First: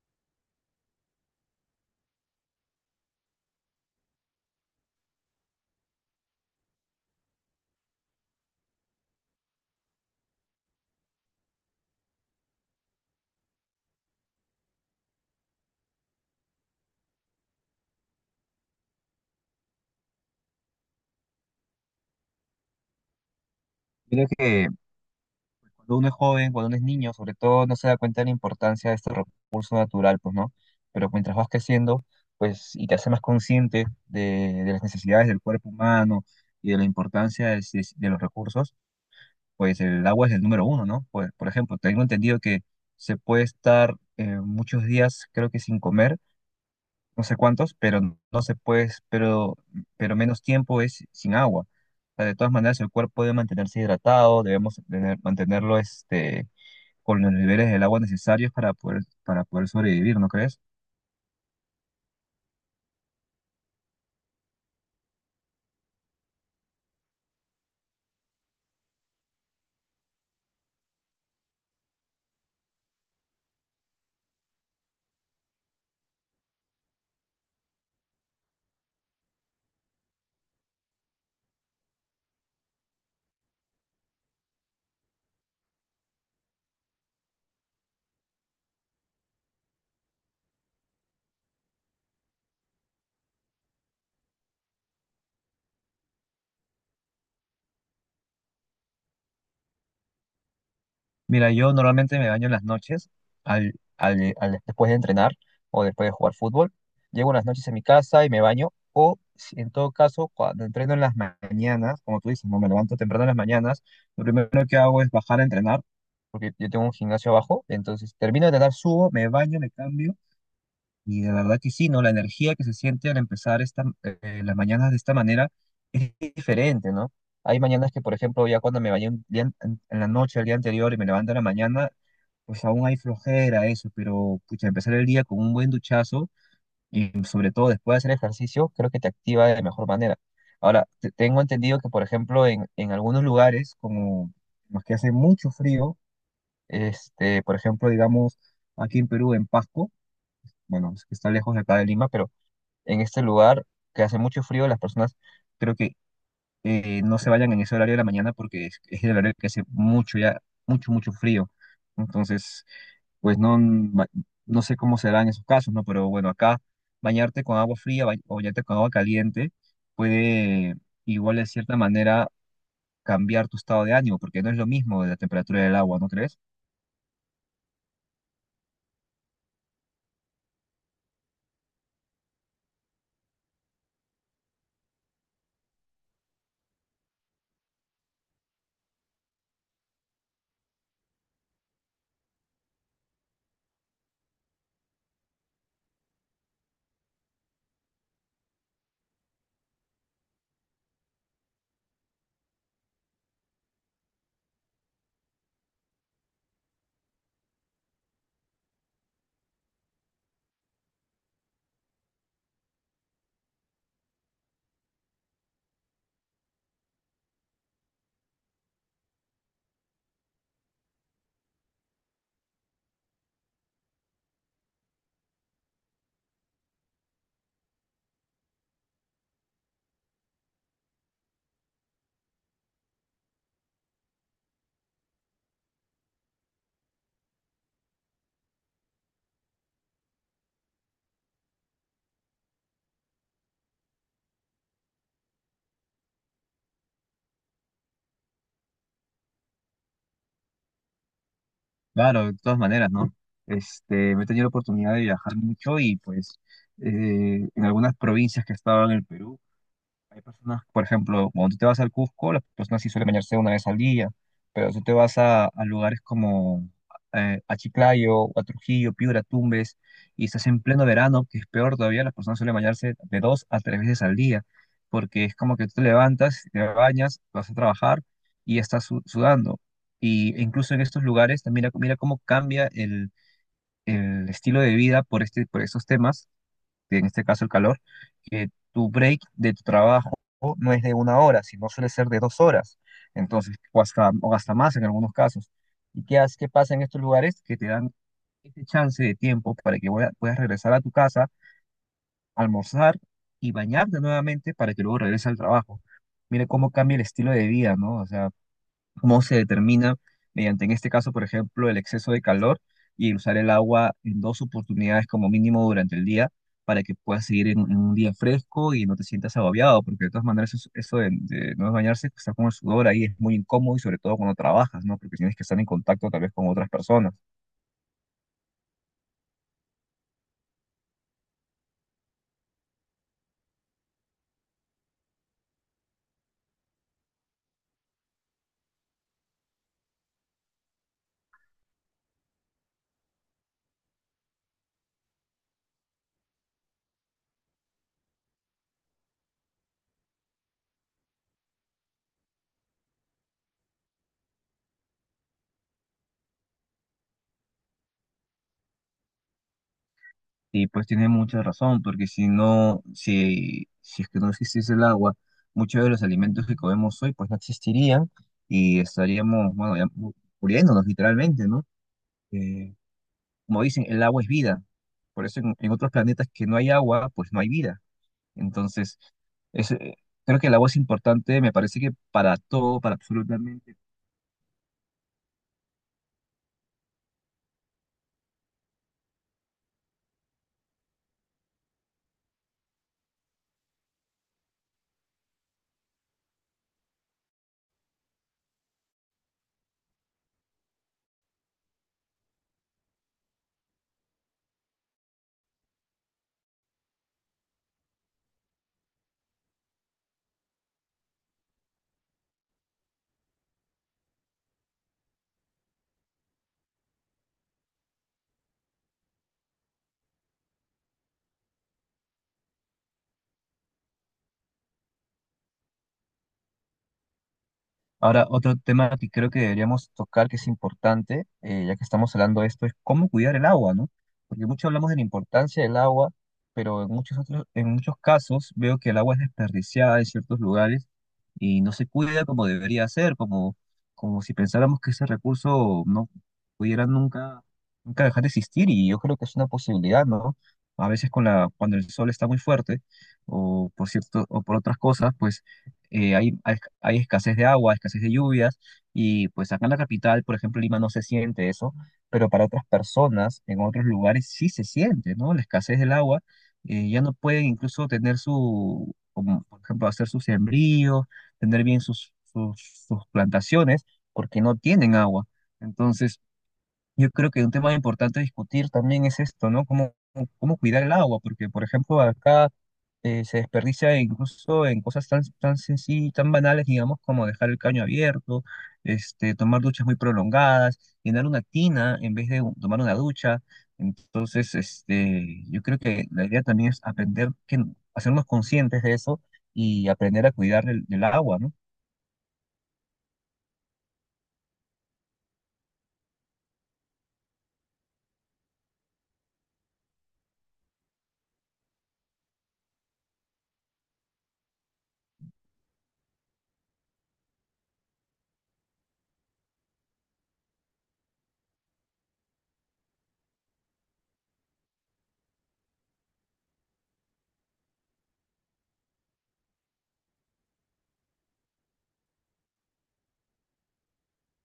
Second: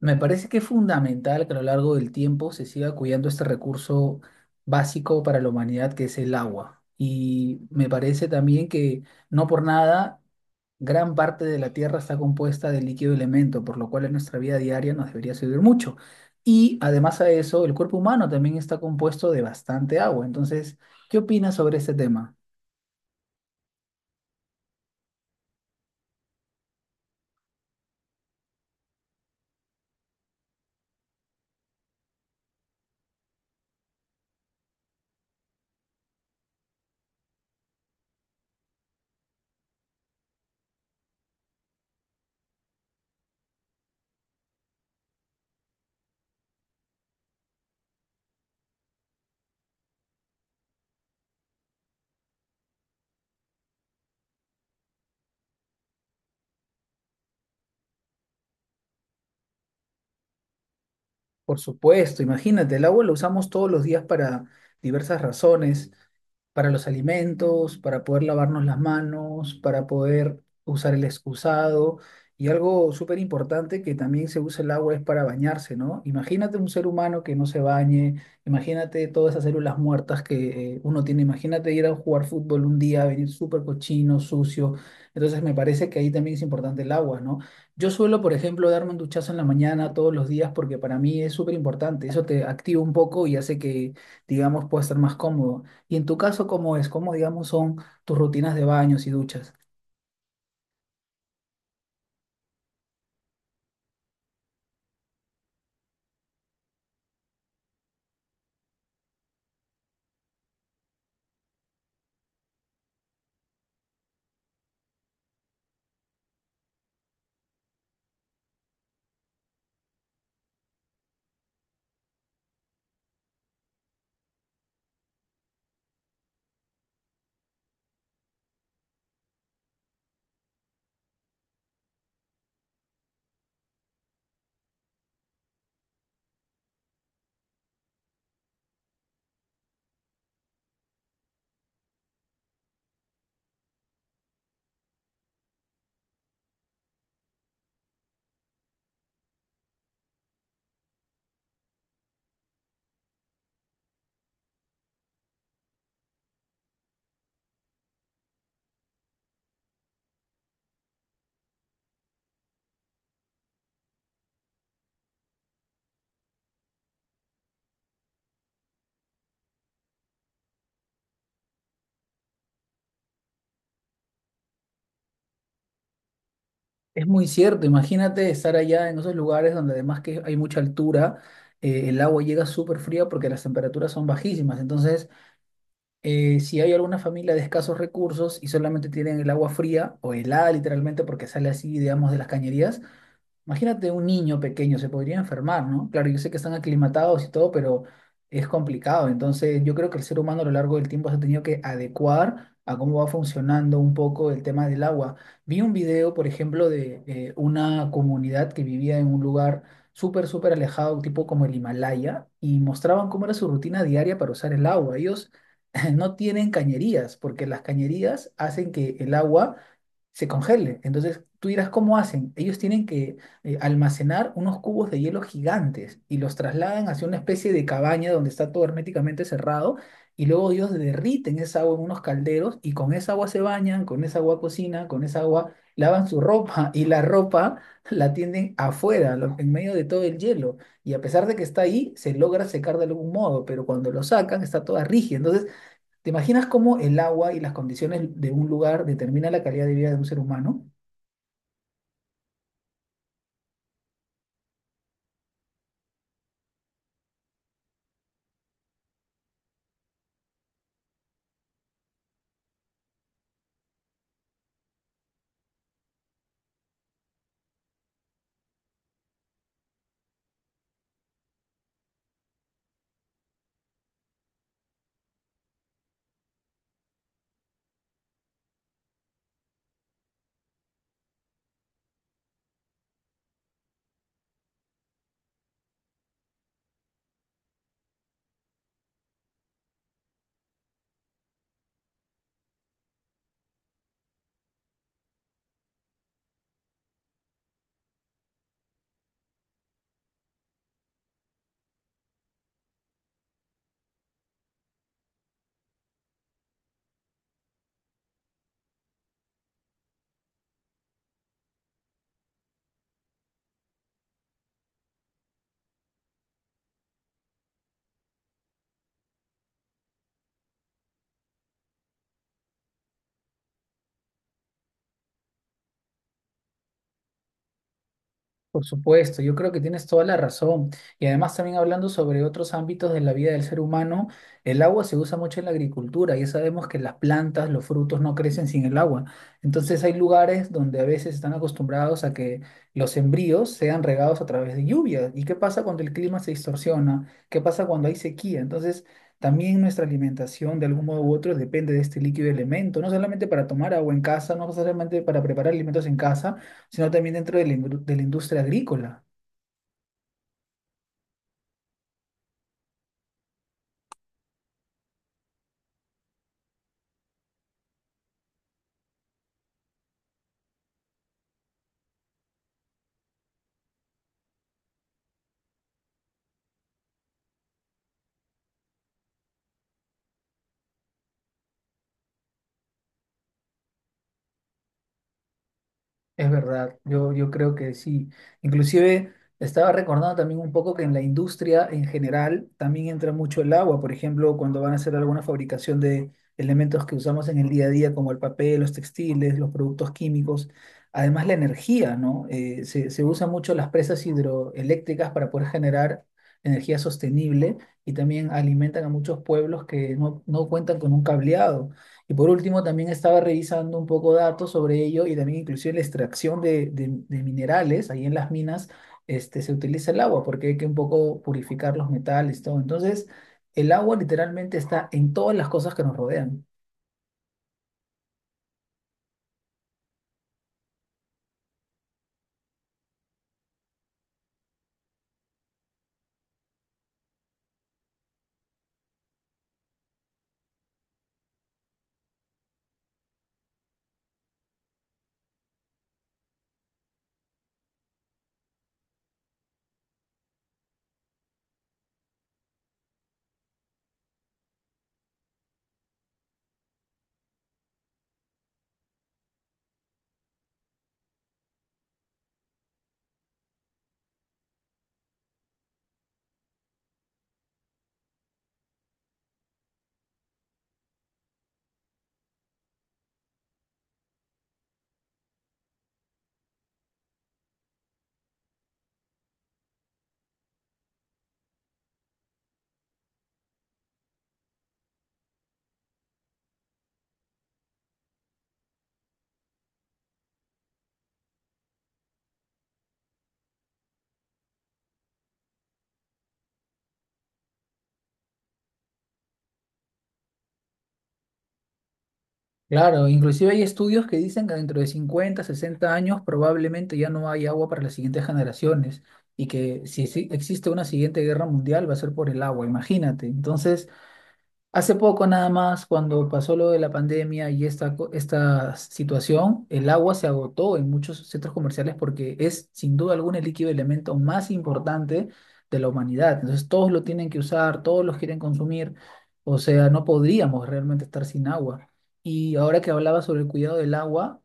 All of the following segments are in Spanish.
Me parece que es fundamental que a lo largo del tiempo se siga cuidando este recurso básico para la humanidad que es el agua. Y me parece también que no por nada gran parte de la Tierra está compuesta de líquido y elemento, por lo cual en nuestra vida diaria nos debería servir mucho. Y además a eso, el cuerpo humano también está compuesto de bastante agua. Entonces, ¿qué opinas sobre este tema? Yo que cuando uno es joven, cuando uno es niño, sobre todo, no se da cuenta de la importancia de este recurso natural, pues, ¿no? Pero mientras vas creciendo, pues, y te haces más consciente de las necesidades del cuerpo humano y de la importancia de los recursos, pues el agua es el número uno, ¿no? Por ejemplo, tengo entendido que se puede estar muchos días, creo que sin comer, no sé cuántos, pero no se puede, pero menos tiempo es sin agua. O sea, de todas maneras, el cuerpo debe mantenerse hidratado, mantenerlo este, con los niveles del agua necesarios para poder sobrevivir, ¿no crees? Por supuesto, imagínate, el agua lo usamos todos los días para diversas razones, para los alimentos, para poder lavarnos las manos, para poder usar el excusado. Y algo súper importante que también se usa el agua es para bañarse, ¿no? Imagínate un ser humano que no se bañe, imagínate todas esas células muertas que uno tiene, imagínate ir a jugar fútbol un día, venir súper cochino, sucio. Entonces me parece que ahí también es importante el agua, ¿no? Yo suelo, por ejemplo, darme un duchazo en la mañana todos los días porque para mí es súper importante. Eso te activa un poco y hace que, digamos, puedas estar más cómodo. Y en tu caso, ¿cómo es? ¿Cómo, digamos, son tus rutinas de baños y duchas? Mira, yo normalmente me baño en las noches, después de entrenar o después de jugar fútbol. Llego en las noches a mi casa y me baño. O si en todo caso, cuando entreno en las mañanas, como tú dices, no me levanto temprano en las mañanas, lo primero que hago es bajar a entrenar, porque yo tengo un gimnasio abajo. Entonces termino de entrenar, subo, me baño, me cambio. Y la verdad que sí, ¿no? La energía que se siente al empezar esta, las mañanas de esta manera es diferente, ¿no? Hay mañanas que, por ejemplo, ya cuando me bañé un día en la noche, el día anterior, y me levanto en la mañana, pues aún hay flojera, eso, pero pucha, empezar el día con un buen duchazo y sobre todo después de hacer ejercicio, creo que te activa de mejor manera. Ahora, tengo entendido que, por ejemplo, en algunos lugares, como los que hace mucho frío, este, por ejemplo, digamos, aquí en Perú, en Pasco, bueno, es que está lejos de acá de Lima, pero en este lugar que hace mucho frío, las personas creo que no se vayan en ese horario de la mañana porque es el horario que hace mucho ya, mucho, mucho frío. Entonces, pues no, no sé cómo será en esos casos, ¿no? Pero bueno, acá bañarte con agua fría o bañarte con agua caliente puede igual de cierta manera cambiar tu estado de ánimo, porque no es lo mismo la temperatura del agua, ¿no crees? Es muy cierto. Imagínate estar allá en esos lugares donde además que hay mucha altura, el agua llega súper fría porque las temperaturas son bajísimas. Entonces, si hay alguna familia de escasos recursos y solamente tienen el agua fría o helada literalmente porque sale así, digamos, de las cañerías, imagínate un niño pequeño, se podría enfermar, ¿no? Claro, yo sé que están aclimatados y todo, pero es complicado. Entonces, yo creo que el ser humano a lo largo del tiempo se ha tenido que adecuar a cómo va funcionando un poco el tema del agua. Vi un video, por ejemplo, de una comunidad que vivía en un lugar súper alejado, tipo como el Himalaya, y mostraban cómo era su rutina diaria para usar el agua. Ellos no tienen cañerías, porque las cañerías hacen que el agua se congele. Entonces, tú dirás, ¿cómo hacen? Ellos tienen que almacenar unos cubos de hielo gigantes y los trasladan hacia una especie de cabaña donde está todo herméticamente cerrado y luego ellos derriten esa agua en unos calderos y con esa agua se bañan, con esa agua cocinan, con esa agua lavan su ropa y la ropa la tienden afuera, en medio de todo el hielo. Y a pesar de que está ahí, se logra secar de algún modo, pero cuando lo sacan está toda rígida. Entonces, ¿te imaginas cómo el agua y las condiciones de un lugar determinan la calidad de vida de un ser humano? Claro, de todas maneras, ¿no? Este, me he tenido la oportunidad de viajar mucho y pues en algunas provincias que estaban en el Perú, hay personas, por ejemplo, cuando tú te vas al Cusco, las personas sí suelen bañarse una vez al día, pero si tú te vas a lugares como a Chiclayo, o a Trujillo, Piura, Tumbes, y estás en pleno verano, que es peor todavía, las personas suelen bañarse de dos a tres veces al día, porque es como que tú te levantas, te bañas, vas a trabajar y estás sudando. Y e incluso en estos lugares, mira, mira cómo cambia el estilo de vida por, este, por estos temas que en este caso el calor, que tu break de tu trabajo no es de una hora, sino suele ser de dos horas, entonces, o hasta más en algunos casos. ¿Y qué, qué pasa en estos lugares? Que te dan este chance de tiempo para que puedas regresar a tu casa, almorzar y bañarte nuevamente para que luego regreses al trabajo. Mire cómo cambia el estilo de vida, ¿no? O sea, cómo se determina mediante, en este caso, por ejemplo, el exceso de calor y usar el agua en dos oportunidades como mínimo durante el día para que puedas seguir en un día fresco y no te sientas agobiado, porque de todas maneras eso, eso de no bañarse, estar con el sudor ahí es muy incómodo y sobre todo cuando trabajas, ¿no? Porque tienes que estar en contacto tal vez con otras personas. Por supuesto, yo creo que tienes toda la razón. Y además también hablando sobre otros ámbitos de la vida del ser humano, el agua se usa mucho en la agricultura. Ya sabemos que las plantas, los frutos no crecen sin el agua. Entonces hay lugares donde a veces están acostumbrados a que los sembríos sean regados a través de lluvia. ¿Y qué pasa cuando el clima se distorsiona? ¿Qué pasa cuando hay sequía? Entonces también nuestra alimentación de algún modo u otro depende de este líquido elemento, no solamente para tomar agua en casa, no solamente para preparar alimentos en casa sino también dentro de la, de la industria agrícola. Y pues tiene mucha razón, porque si no, si, si es que no existiese el agua, muchos de los alimentos que comemos hoy pues no existirían y estaríamos, bueno, muriéndonos literalmente, ¿no? eh, como dicen, el agua es vida. Por eso en otros planetas que no hay agua, pues no hay vida. Entonces, es, creo que el agua es importante, me parece que para todo, para absolutamente. Es verdad, yo creo que sí. Inclusive estaba recordando también un poco que en la industria en general también entra mucho el agua, por ejemplo, cuando van a hacer alguna fabricación de elementos que usamos en el día a día, como el papel, los textiles, los productos químicos, además la energía, ¿no? Se usan mucho las presas hidroeléctricas para poder generar energía sostenible y también alimentan a muchos pueblos que no cuentan con un cableado. Y por último, también estaba revisando un poco datos sobre ello y también inclusive la extracción de, de minerales ahí en las minas, este, se utiliza el agua porque hay que un poco purificar los metales, todo. Entonces, el agua literalmente está en todas las cosas que nos rodean. Ahora, otro tema que creo que deberíamos tocar, que es importante, ya que estamos hablando de esto, es cómo cuidar el agua, ¿no? Porque mucho hablamos de la importancia del agua, pero en muchos otros, en muchos casos veo que el agua es desperdiciada en ciertos lugares y no se cuida como debería ser, como, como si pensáramos que ese recurso no pudiera nunca, nunca dejar de existir, y yo creo que es una posibilidad, ¿no? A veces con la, cuando el sol está muy fuerte, o por cierto, o por otras cosas, pues eh, hay, hay, hay escasez de agua, escasez de lluvias, y pues acá en la capital, por ejemplo, Lima no se siente eso, pero para otras personas en otros lugares sí se siente, ¿no? La escasez del agua, ya no pueden incluso tener su, como, por ejemplo, hacer sus sembríos, tener bien sus plantaciones, porque no tienen agua. Entonces, yo creo que un tema importante a discutir también es esto, ¿no? Cómo, cómo cuidar el agua, porque, por ejemplo, acá se desperdicia incluso en cosas tan, tan sencillas, tan banales, digamos, como dejar el caño abierto, este, tomar duchas muy prolongadas, llenar una tina en vez de tomar una ducha. Entonces, este, yo creo que la idea también es aprender, que, hacernos conscientes de eso y aprender a cuidar del agua, ¿no? Claro, inclusive hay estudios que dicen que dentro de 50 60 años probablemente ya no hay agua para las siguientes generaciones y que si existe una siguiente guerra mundial va a ser por el agua, imagínate. Entonces... Hace poco nada más, cuando pasó lo de la pandemia y esta, esta situación, el agua se agotó en muchos centros comerciales porque es sin duda alguna el líquido elemento más importante de la humanidad. Entonces todos lo tienen que usar, todos los quieren consumir, o sea, no podríamos realmente estar sin agua. Y ahora que hablaba sobre el cuidado del agua,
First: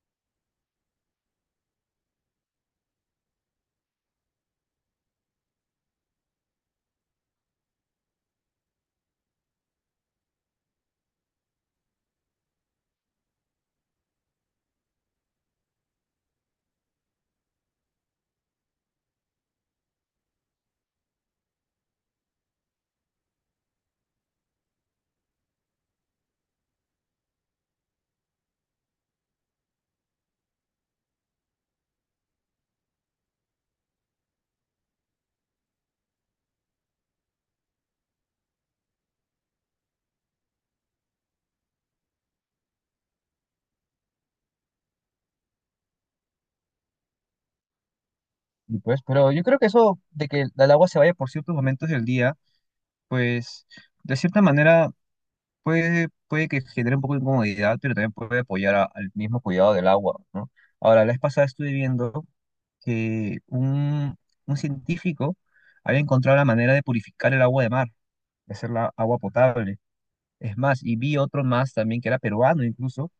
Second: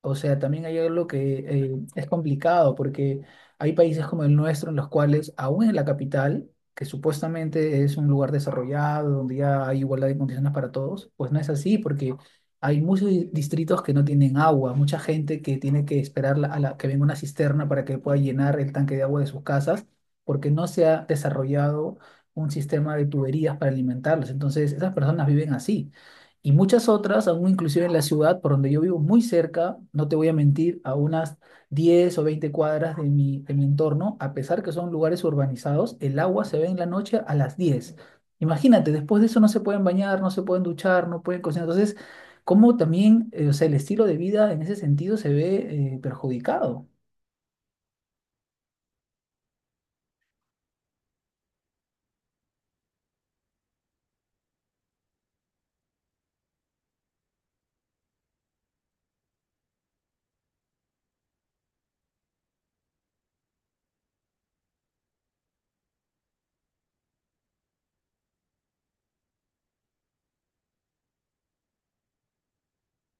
o sea, también hay algo que es complicado porque hay países como el nuestro en los cuales, aún en la capital, que supuestamente es un lugar desarrollado, donde ya hay igualdad de condiciones para todos, pues no es así, porque hay muchos distritos que no tienen agua, mucha gente que tiene que esperar a la, que venga una cisterna para que pueda llenar el tanque de agua de sus casas, porque no se ha desarrollado un sistema de tuberías para alimentarlos. Entonces, esas personas viven así. Y muchas otras, aún inclusive en la ciudad, por donde yo vivo, muy cerca, no te voy a mentir, a unas 10 o 20 cuadras de de mi entorno, a pesar que son lugares urbanizados, el agua se ve en la noche a las 10. Imagínate, después de eso no se pueden bañar, no se pueden duchar, no pueden cocinar. Entonces, cómo también, o sea, el estilo de vida en ese sentido se ve perjudicado. Y pues, pero yo creo que eso de que el agua se vaya por ciertos momentos del día pues de cierta manera puede, puede que genere un poco de incomodidad, pero también puede apoyar al mismo cuidado del agua, ¿no? Ahora, la vez pasada estuve viendo que un científico había encontrado la manera de purificar el agua de mar, de hacerla agua potable. Es más, y vi otro más también que era peruano incluso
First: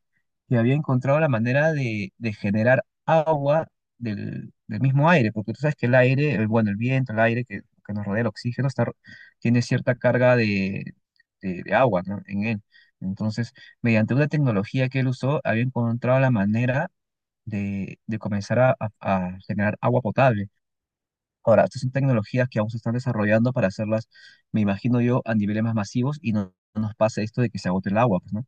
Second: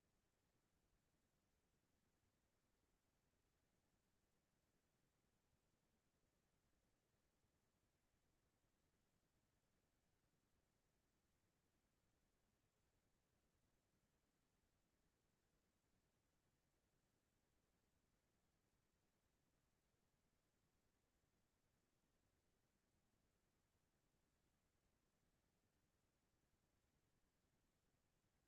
que había encontrado la manera de generar agua del mismo aire, porque tú sabes que el aire, el, bueno, el viento, el aire que nos rodea, el oxígeno, está, tiene cierta carga de, de agua, ¿no? en él. Entonces, mediante una tecnología que él usó, había encontrado la manera de comenzar a, a generar agua potable. Ahora, estas son tecnologías que aún se están desarrollando para hacerlas, me imagino yo, a niveles más masivos y no, no nos pase esto de que se agote el agua, pues, ¿no?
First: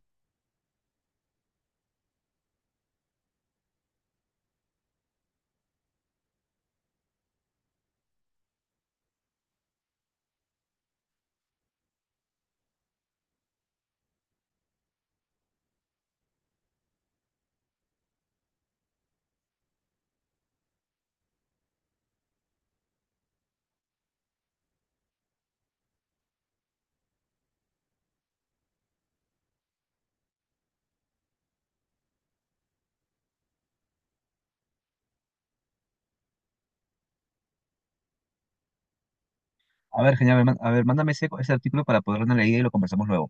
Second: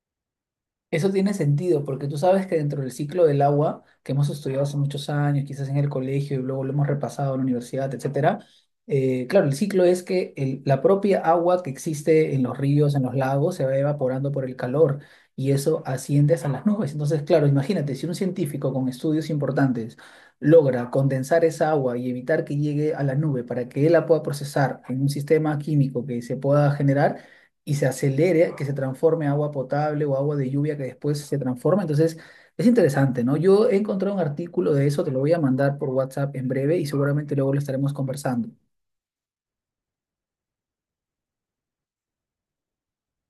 Eso tiene sentido, porque tú sabes que dentro del ciclo del agua, que hemos estudiado hace muchos años, quizás en el colegio y luego lo hemos repasado en la universidad, etcétera, claro, el ciclo es que la propia agua que existe en los ríos, en los lagos, se va evaporando por el calor y eso asciende a las nubes. Entonces, claro, imagínate, si un científico con estudios importantes logra condensar esa agua y evitar que llegue a la nube para que él la pueda procesar en un sistema químico que se pueda generar, y se acelere, que se transforme en agua potable o agua de lluvia que después se transforma. Entonces, es interesante, ¿no? Yo he encontrado un artículo de eso, te lo voy a mandar por WhatsApp en breve y seguramente luego lo estaremos conversando. A ver, genial, a ver, a ver, mándame ese, ese artículo para poderlo leer y lo conversamos luego.